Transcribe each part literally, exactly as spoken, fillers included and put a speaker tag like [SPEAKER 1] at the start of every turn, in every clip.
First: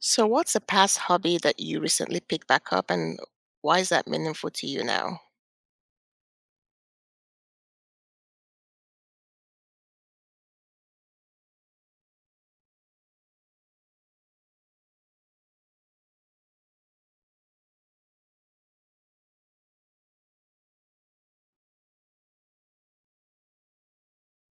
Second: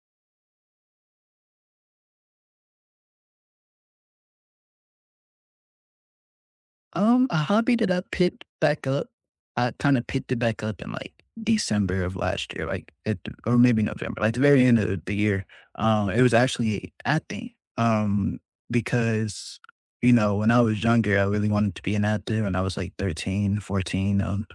[SPEAKER 1] So, what's a past hobby that you recently picked back up, and why is that meaningful to you now?
[SPEAKER 2] Um, a hobby that I picked back up, I kind of picked it back up in like December of last year, like at, or maybe November, like the very end of the year. Um, it was actually acting. Um, because, you know, when I was younger, I really wanted to be an actor and I was like thirteen, fourteen. Um,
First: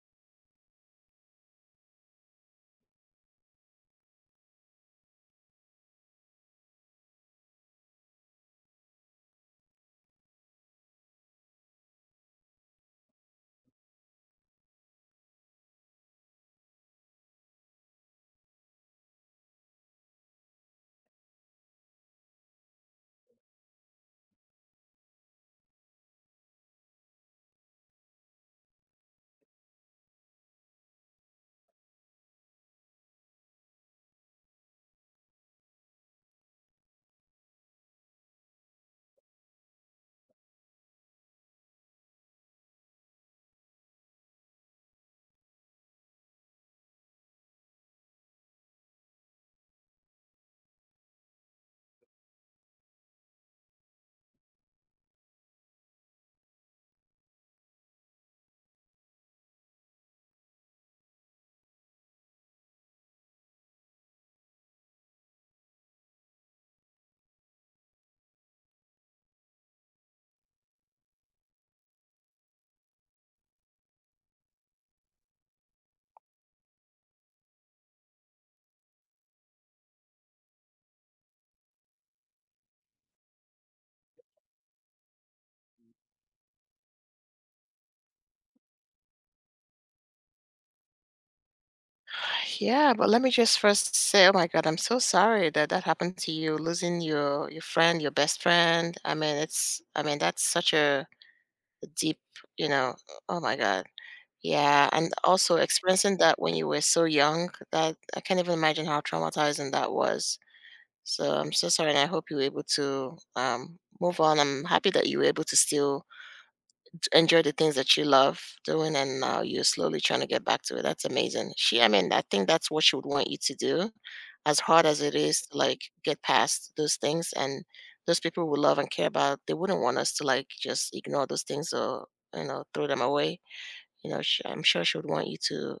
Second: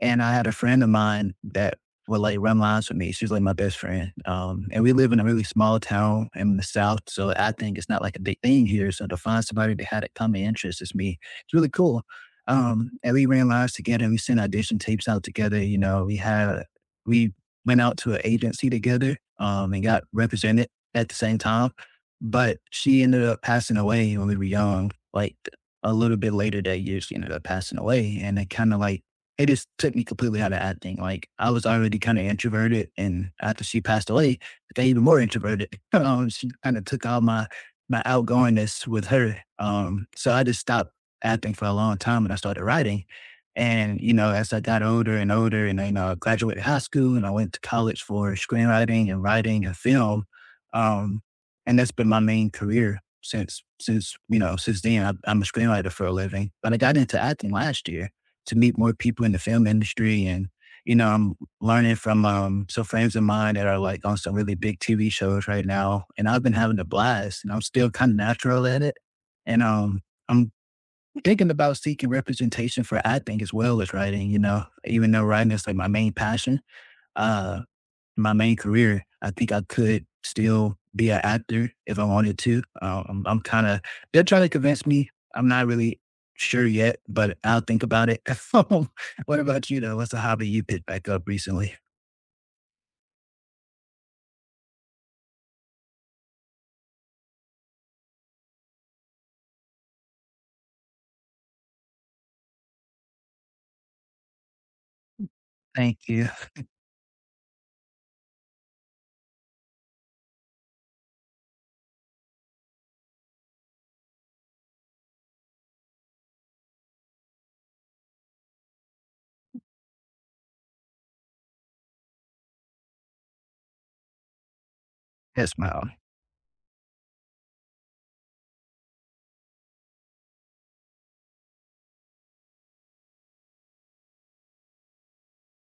[SPEAKER 2] And I had a friend of mine that would like run lines with me. She was like my best friend. Um, and we live in a really small town in the South. So acting is not like a big thing here. So to find somebody that had a common interest is me it's really cool. Um, and we ran lives together. And We sent audition tapes out together. You know, we had we went out to an agency together um, and got represented at the same time. But she ended up passing away when we were young. Like a little bit later that year, she ended up passing away, and it kind of like it just took me completely out of acting. Like I was already kind of introverted, and after she passed away, I got even more introverted. Um, she kind of took all my my outgoingness with her. Um, so I just stopped acting for a long time and I started writing. And, you know, as I got older and older and, you know, I graduated high school and I went to college for screenwriting and writing and film. Um, and that's been my main career since, since, you know, since then I, I'm a screenwriter for a living, but I got into acting last year to meet more people in the film industry. And, you know, I'm learning from, um, some friends of mine that are like on some really big T V shows right now. And I've been having a blast and I'm still kind of natural at it. And, um, I'm thinking about seeking representation for acting as well as writing, you know, even though writing is like my main passion, uh, my main career. I think I could still be an actor if I wanted to. Uh, I'm, I'm kind of, they're trying to convince me. I'm not really sure yet, but I'll think about it. What about you though? What's a hobby you picked back up recently?
[SPEAKER 1] Yeah, but let me just first say, oh my God, I'm so sorry that that happened to you, losing your your friend, your best friend. I mean, it's, I mean, that's such a deep, you know, oh my God. Yeah, and also
[SPEAKER 2] Thank
[SPEAKER 1] experiencing
[SPEAKER 2] you.
[SPEAKER 1] that when you were so young, that I can't even imagine how traumatizing that was. So I'm so sorry, and I hope you were able to um, move on. I'm happy that you were able to still enjoy the things that you love doing, and now you're slowly trying to get back to it. That's amazing. She I mean, I think that's what she would want you to do, as hard as it is
[SPEAKER 2] Yes,
[SPEAKER 1] to, like,
[SPEAKER 2] my,
[SPEAKER 1] get past those things. And those people we love and care about, they wouldn't want us to, like, just ignore those things or, you know, throw them away. You know, sh I'm sure she would want you to,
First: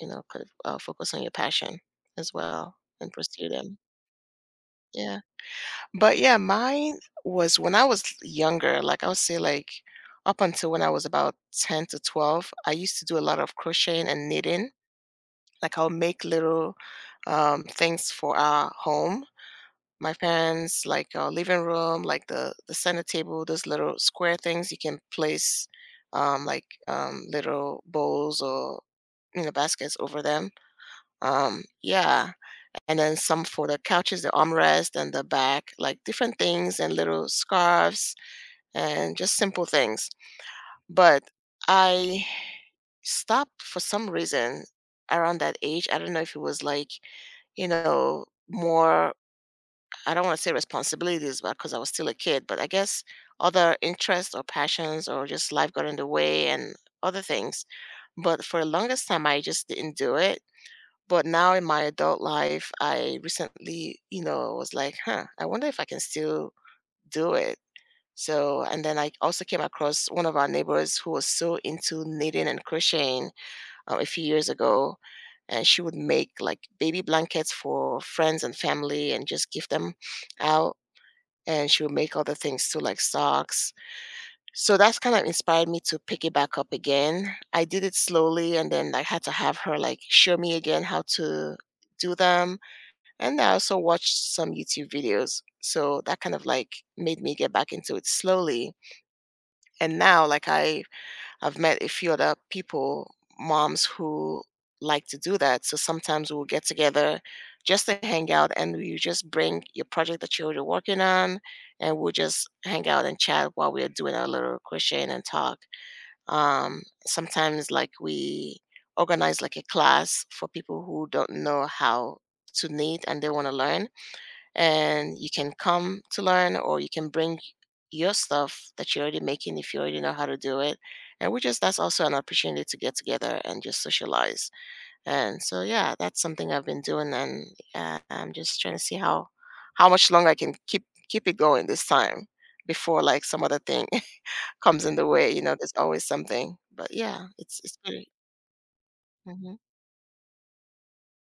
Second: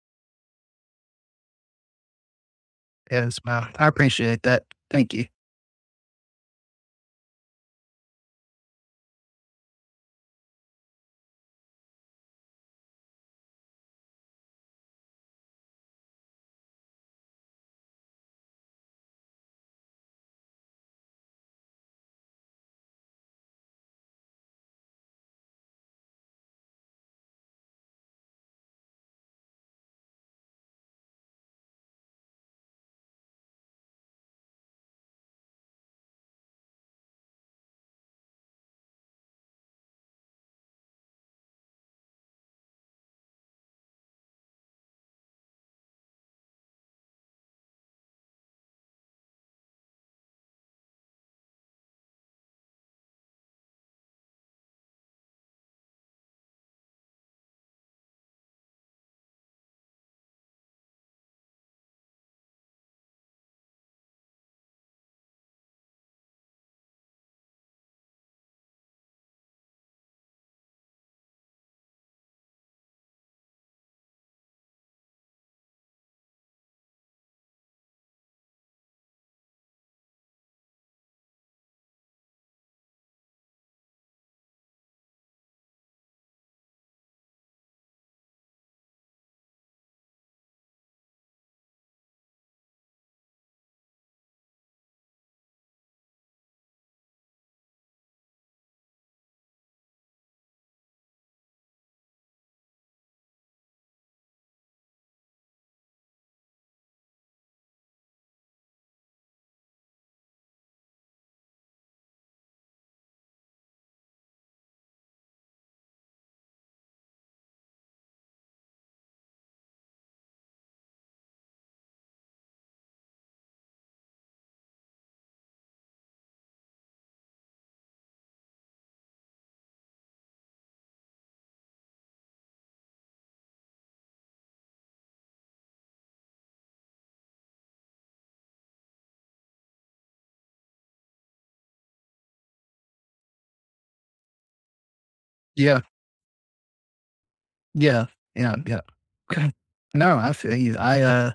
[SPEAKER 1] you know, kind of, uh, focus on your passion as well and
[SPEAKER 2] yes,
[SPEAKER 1] pursue
[SPEAKER 2] my,
[SPEAKER 1] them.
[SPEAKER 2] I appreciate that. Thank
[SPEAKER 1] Yeah.
[SPEAKER 2] you.
[SPEAKER 1] But yeah, mine was when I was younger, like I would say like up until when I was about ten to twelve, I used to do a lot of crocheting and knitting. Like I'll make little um, things for our home. My parents, like our living room, like the the center table, those little square things you can place um, like um, little bowls or, you know, baskets over them. Um, yeah, and then some for the couches, the armrest and the back, like different things and little scarves and just simple things. But I stopped for some reason around that age. I don't know if it was like, you know, more, I don't want to say responsibilities but because I was still a kid, but I guess other interests or passions or just life got in the way and other things. But for the longest time, I just didn't do it. But now in my adult life, I recently, you know, was like, huh, I wonder if I can still do it. So, and then I also came across one of our neighbors who was so into knitting and crocheting uh, a few years ago. And she would make like baby blankets for friends and family and just give them out. And she would make other things too, like socks. So that's kind of inspired me to pick it back up again. I did it slowly, and then I had to have her like show me again how to do them, and I also watched some YouTube videos. So that kind of like made me get back into it slowly. And now like I I've met a few other people, moms who like to do that. So sometimes we'll get together just to hang out, and you just bring your project that you're already working on, and we'll just hang out and chat while we're doing our little crocheting and talk. Um sometimes like we organize like a class for people who don't know how to knit and they want to learn, and you can come to learn or you can bring your stuff that you're already making if you already know how to do it. And we just that's also an opportunity to get together and just socialize. And so yeah, that's something I've been doing. And uh, I'm just trying to see how how much longer I can keep keep it going this time before like some other thing comes in the way. You know, there's
[SPEAKER 2] Yeah,
[SPEAKER 1] always something, but yeah, it's it's good.
[SPEAKER 2] yeah, yeah, yeah. No, I feel you. I, uh,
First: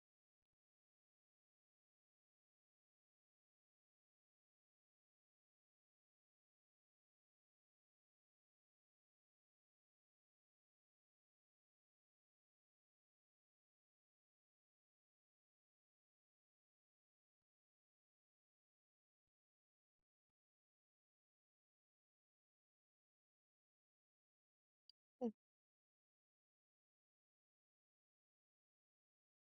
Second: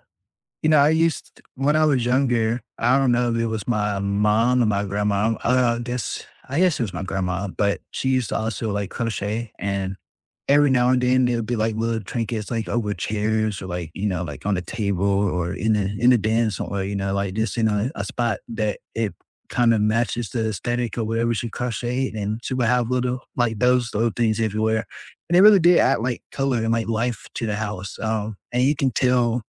[SPEAKER 2] You know, I used t when I was younger, I don't know if it was my mom or my grandma, uh, I guess I guess it was my grandma, but she used to also, like, crochet, and every now and then, there would be, like, little trinkets, like, over chairs or, like, you know, like, on the table or in the in the den somewhere, you know, like, just in a a spot that it kinda matches the aesthetic or whatever she crocheted, and she would have little like, those little things everywhere, and it really did add, like, color and, like, life to the house, um, and you can tell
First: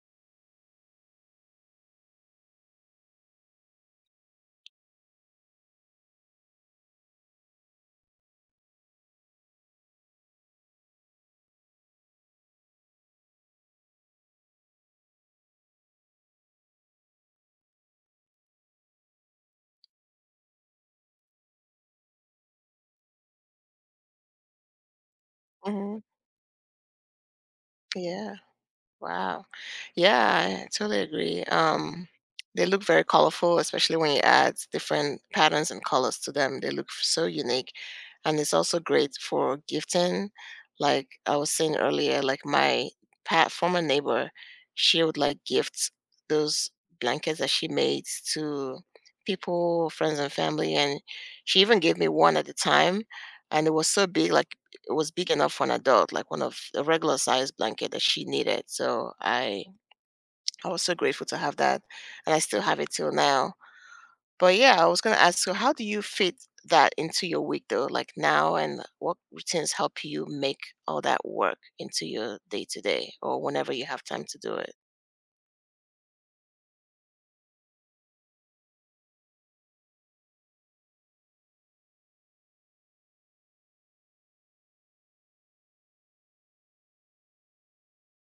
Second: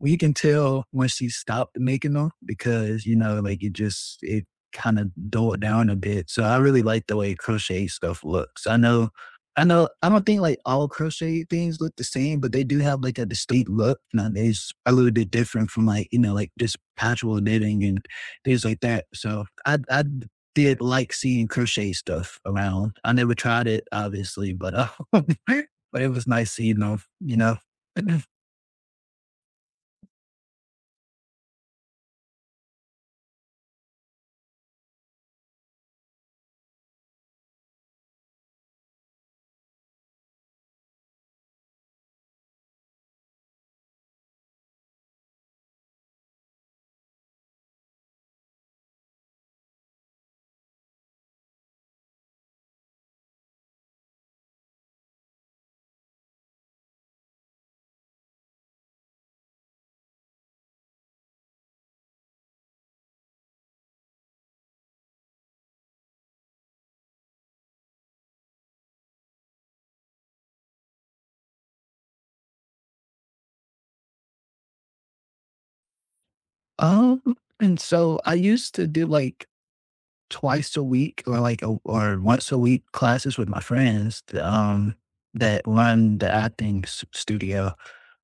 [SPEAKER 2] we can tell when she stopped making them because, you know, like it just, it kind of dulled down a bit. So I really like the way crochet stuff looks. I know, I know, I don't think like all crochet things look the same, but they do have like a distinct look. And they're a little bit different from like, you know, like just patchwork knitting and things like that. So I, I did like seeing crochet stuff around. I never tried it, obviously, but uh,
[SPEAKER 1] Mhm.
[SPEAKER 2] but it was nice seeing them, you know.
[SPEAKER 1] Yeah. Wow. Yeah, I totally agree. Um, they look very colorful, especially when you add different patterns and colors to them. They look so unique. And it's also great for gifting. Like I was saying earlier, like my pat former neighbor, she would like gift those blankets that she made to people, friends and family. And she even gave me one at the time. And it was so big, like it was big enough for an adult, like one of a regular size blanket that she needed. So I I was so grateful to have that, and I still have it till now. But yeah, I was gonna ask you, how do you fit that into your week though, like now, and what routines help you make all that work into your day to day or whenever you have time to do it?
[SPEAKER 2] Um, and so I used to do like twice a week or like a, or once a week classes with my friends th- um that run the acting s- studio.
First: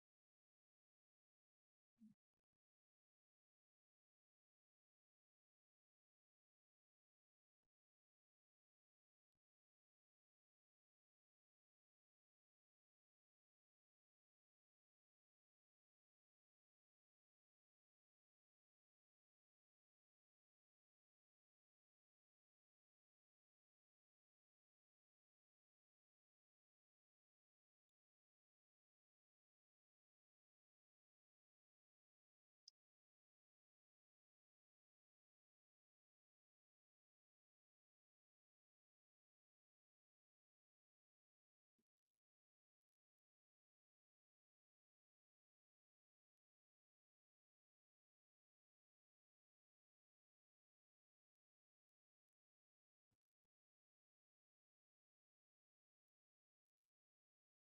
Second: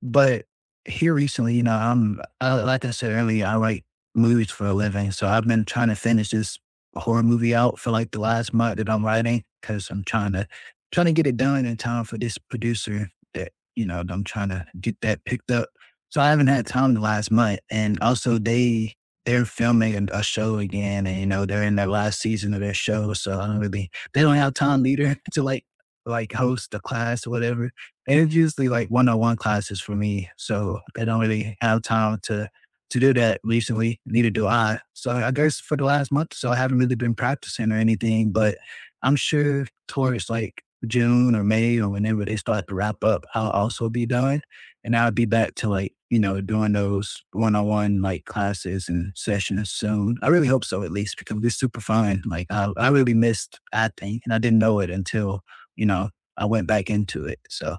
[SPEAKER 2] But here recently, you know, I'm I, like I said earlier, I write movies for a living, so I've been trying to finish this horror movie out for like the last month that I'm writing because I'm trying to trying to get it done in time for this producer that you know that I'm trying to get that picked up. So I haven't had time the last month, and also they they're filming a, show again, and you know they're in their last season of their show, so I don't really they don't have time either to like like host a class or whatever. And it's usually like one on one classes for me, so they don't really have time to to do that recently. Neither do I. So I guess for the last month, so I haven't really been practicing or anything, but I'm sure towards like June or May or whenever they start to wrap up, I'll also be done. And I'll be back to like, you know, doing those one on one like classes and sessions soon. I really hope so, at least, because it's super fun. Like, I, I really missed acting and I didn't know it until, you know, I went back into it. So,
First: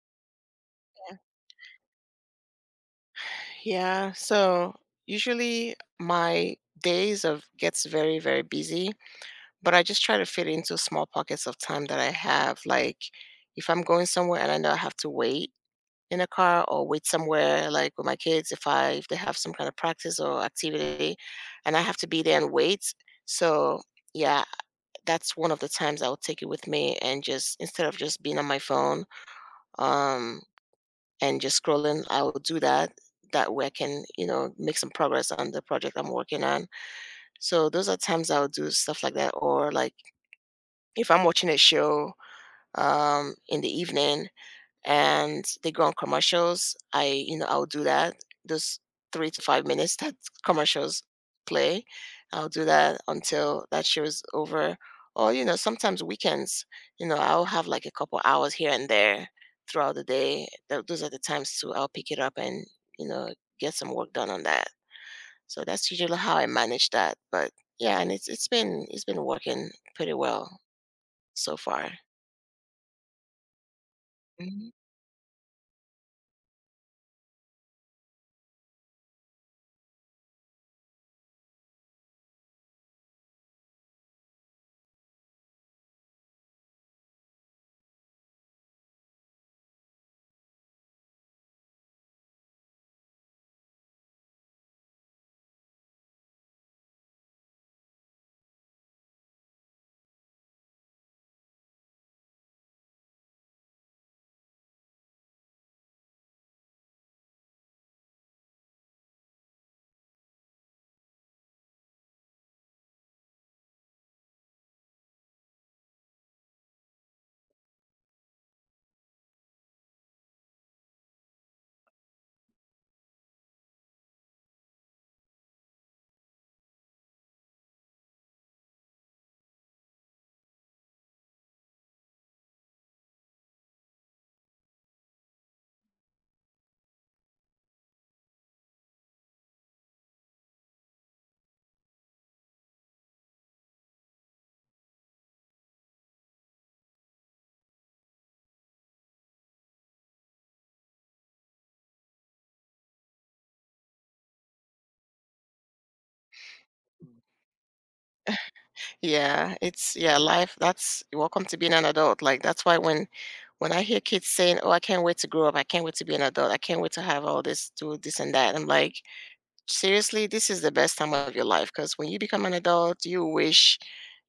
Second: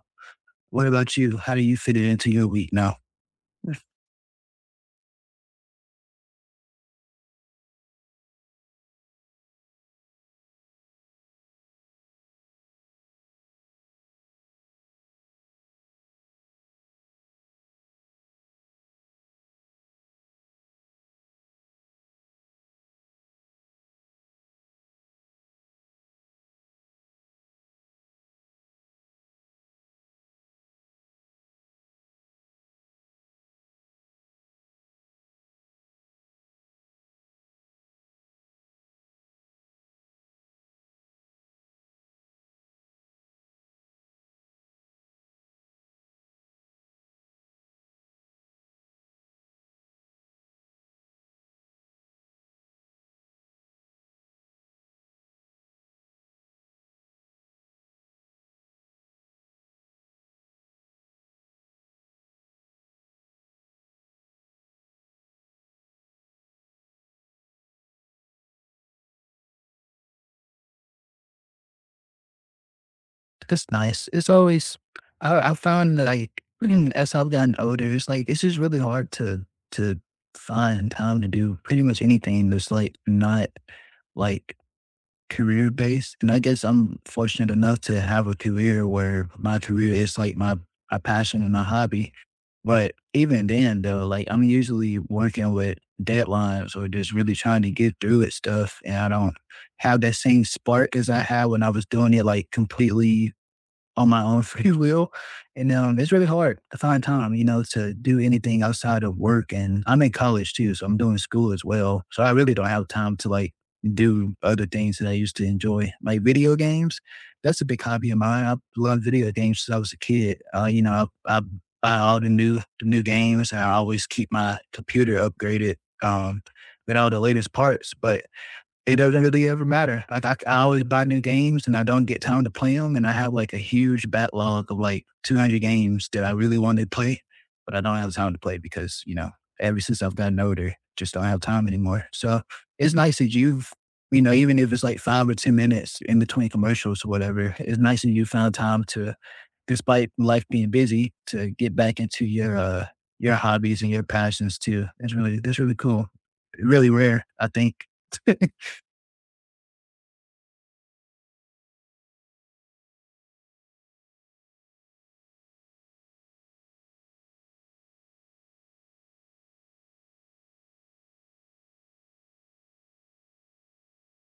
[SPEAKER 2] what about you? How do you fit it into your week now?
[SPEAKER 1] Yeah, so usually my days of gets very very busy. But I just try to fit it into small pockets of time that I have. Like if I'm going somewhere and I know I have to wait in a car or wait somewhere like with my kids, if I if they have some kind of practice or activity and I have to be there and wait. So yeah, that's one of the times I'll take it with me, and just instead of just being on my phone um and just scrolling, I'll do that. That way I can, you know, make some progress on the project I'm working on. So those are times I'll do stuff like that. Or like if I'm watching a show um, in the evening and they go on commercials. I, you know, I'll do that. Those three to five minutes that commercials play, I'll do that until that show is over. Or, you know, sometimes weekends, you know, I'll have like a couple hours here and there throughout the day. Tho- Those are the times too. I'll pick it up and, you know, get some work done on that. So that's usually how I manage that. But yeah, and it's it's been it's been working pretty well so far.
[SPEAKER 2] That's nice. It's
[SPEAKER 1] Mhm.
[SPEAKER 2] always I I found that, like, as I've gotten older, it's like, it's just really hard to to find time to do pretty much anything that's, like, not, like, career-based, and I guess I'm fortunate enough to have a career where my career is, like, my my passion and my hobby, but even then, though, like, I'm usually working with deadlines or just really trying to get through it stuff, and I don't have that same spark as I had when I was doing it, like, completely on my own free will. And um, it's really hard to find time, you know, to do anything outside of work. And I'm in college too, so I'm doing school as well. So I really don't have time to like do other things that I used to enjoy, like video games. That's a big hobby of mine. I have loved video games since I was a kid. Uh, you know, I, I buy all the new the new games, and I always keep my computer upgraded um, with all the latest parts. But it doesn't really ever matter. Like I, I always buy new games and I don't get time to play them. And I have like a huge backlog of like two hundred games that I really wanted to play, but I don't have time to play because, you know, ever since I've gotten older, just don't have time anymore. So it's nice that you've, you know, even if it's like five or ten minutes in between commercials or whatever, it's nice that you found time to, despite life being busy, to get back into your, uh, your hobbies and your passions too. It's really, that's really cool. Really rare, I think.
[SPEAKER 1] Yeah, it's yeah, life. That's welcome to being an adult. Like that's why when when I hear kids saying, "Oh, I can't wait to grow up. I can't wait to be an adult. I can't wait to have all this, do this and that." I'm like, seriously, this is the best time of your life, because when you become an adult, you wish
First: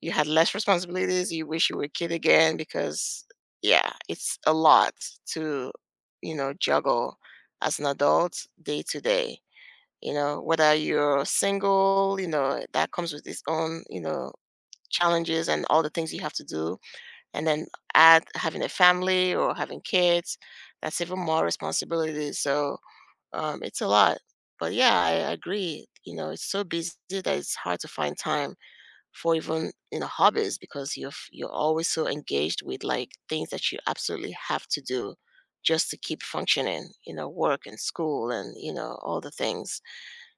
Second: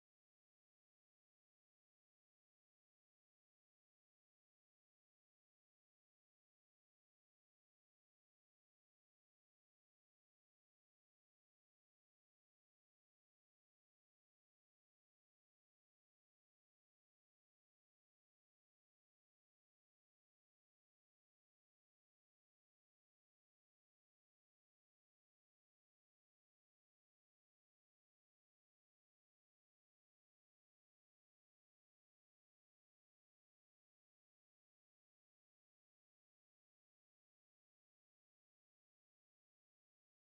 [SPEAKER 1] you had less responsibilities. You wish you were a kid again, because yeah, it's a lot to, you know, juggle as an adult day to day. You know, whether you're single, you know, that comes with its own, you know, challenges and all the things you have to do. And then add having a family or having kids, that's even more responsibility. So um, it's a lot. But yeah, I agree. You know, it's so busy that it's hard to find time for even you know hobbies because you're f- you're always so engaged with like things that you absolutely have to do just to keep functioning. You know, work and school and you know all the things.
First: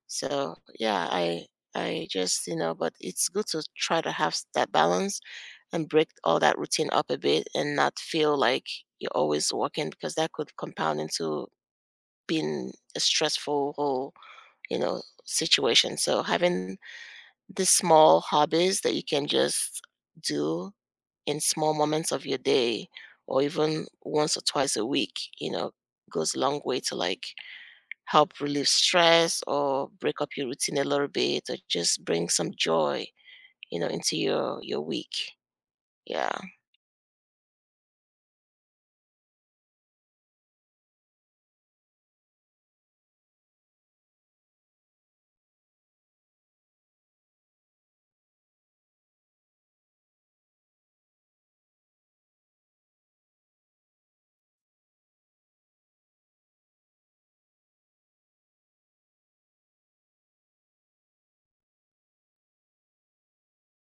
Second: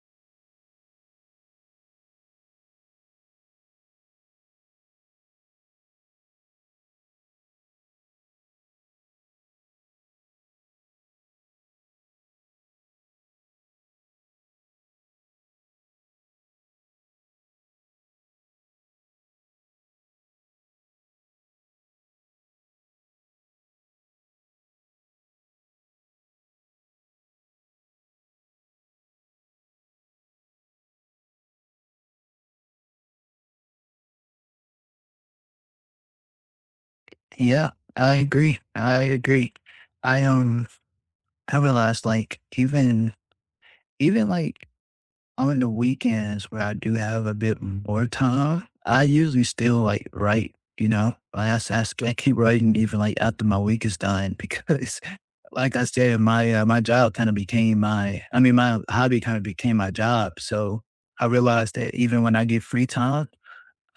[SPEAKER 1] So yeah, I I just you know, but it's good to try to have s- that balance and break all that routine up a bit and not feel like you're always working, because that could compound into being a stressful whole, you know, situation. So having the small hobbies that you can just do in small moments of your day or even once or twice a week, you know, goes a long way to like help relieve stress or break up your routine a little bit or just bring some joy, you know, into your your week. Yeah.
[SPEAKER 2] Yeah, I agree. I agree. I um I realized like even even like on the weekends where I do have a bit more time, I usually still like write, you know. Like I, s- I s- I keep writing even like after my week is done because like I said, my uh, my job kind of became my I mean my hobby kind of became my job. So I realized that even when I get free time,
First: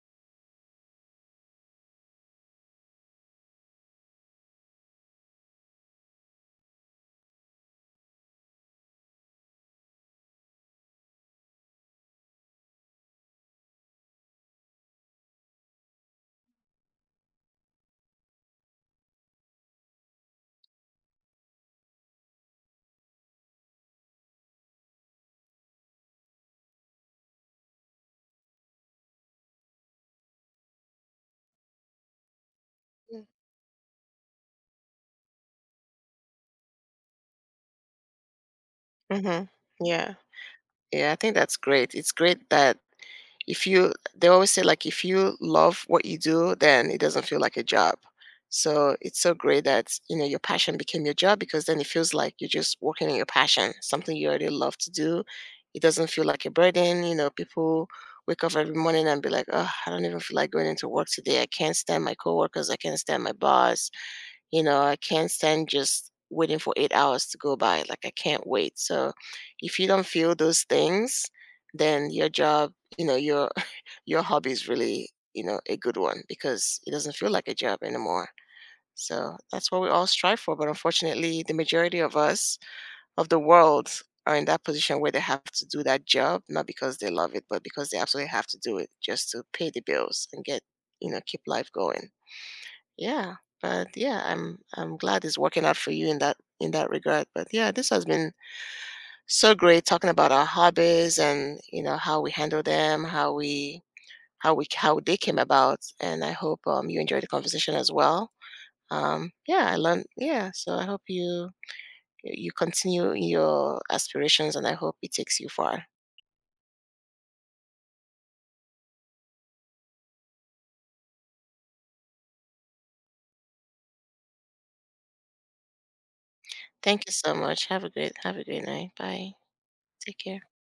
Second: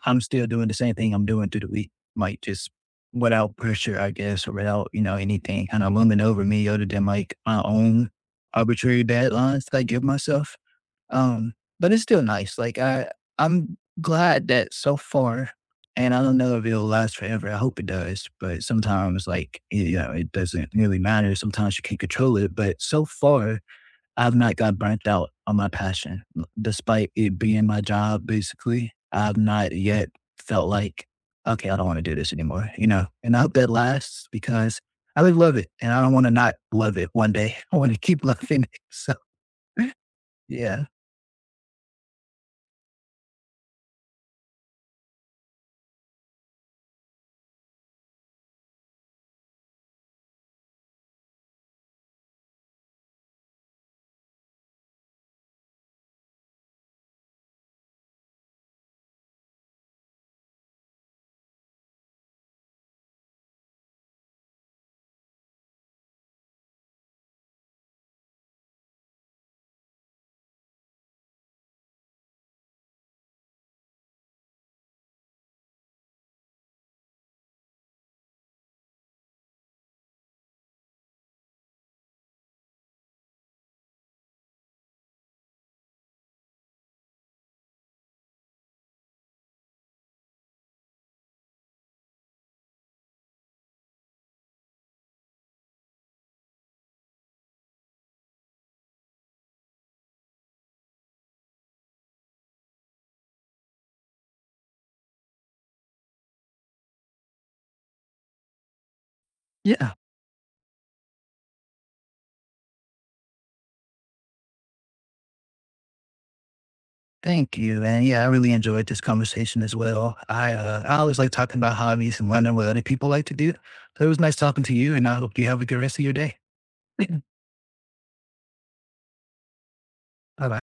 [SPEAKER 2] I'm still doing the same thing I'm doing through the week, like just without pressure, I guess, or without, you know, anything kind of looming over me other than like my own arbitrary deadlines that I give myself. Um, but it's still nice. Like I, I'm glad that so far, and I don't know if it'll last forever. I hope it does, but sometimes like, you know, it doesn't really matter. Sometimes you can't control it, but so far, I've not got burnt out on my passion. Despite it being my job, basically, I've not yet felt like, okay, I don't want to do this anymore, you know?
[SPEAKER 1] Mm.
[SPEAKER 2] And I hope that lasts because I would love it and I don't want to not love it one day. I want to keep loving it. So,
[SPEAKER 1] Mhm. Yeah.
[SPEAKER 2] yeah.
[SPEAKER 1] Yeah, I think that's great. It's great that, if you they always say like if you love what you do, then it doesn't feel like a job. So it's so great that you know your passion became your job, because then it feels like you're just working in your passion, something you already love to do. It doesn't feel like a burden. You know, people wake up every morning and be like, oh, I don't even feel like going into work today. I can't stand my coworkers. I can't stand my boss. You know, I can't stand just waiting for eight hours to go by. Like I can't wait. So if you don't feel those things, then your job, you know, you're your hobby is really, you know, a good one, because it doesn't feel like a job anymore. So that's what we all strive for. But unfortunately, the majority of us, of the world, are in that position where they have to do that job, not because they love it, but because they absolutely have to do it just to pay the bills and get, you know, keep life going. Yeah. But yeah, I'm I'm glad it's working out for you in that in that regard. But yeah, this has been so great talking about our hobbies and you know how we handle them, how we how we how they came about, and I hope um, you enjoyed the conversation as well. Um, yeah, I
[SPEAKER 2] Yeah.
[SPEAKER 1] learned. Yeah, so I hope you you continue your aspirations, and I hope it takes you far.
[SPEAKER 2] Thank you. And yeah, I really enjoyed this conversation as well. I uh, I always like talking about hobbies and learning what other people like to do. So it was nice talking to you, and I hope you have a good rest of your day.
[SPEAKER 1] Thank you
[SPEAKER 2] Bye
[SPEAKER 1] so much. Have a great have a great night. Bye. Take care.
[SPEAKER 2] bye.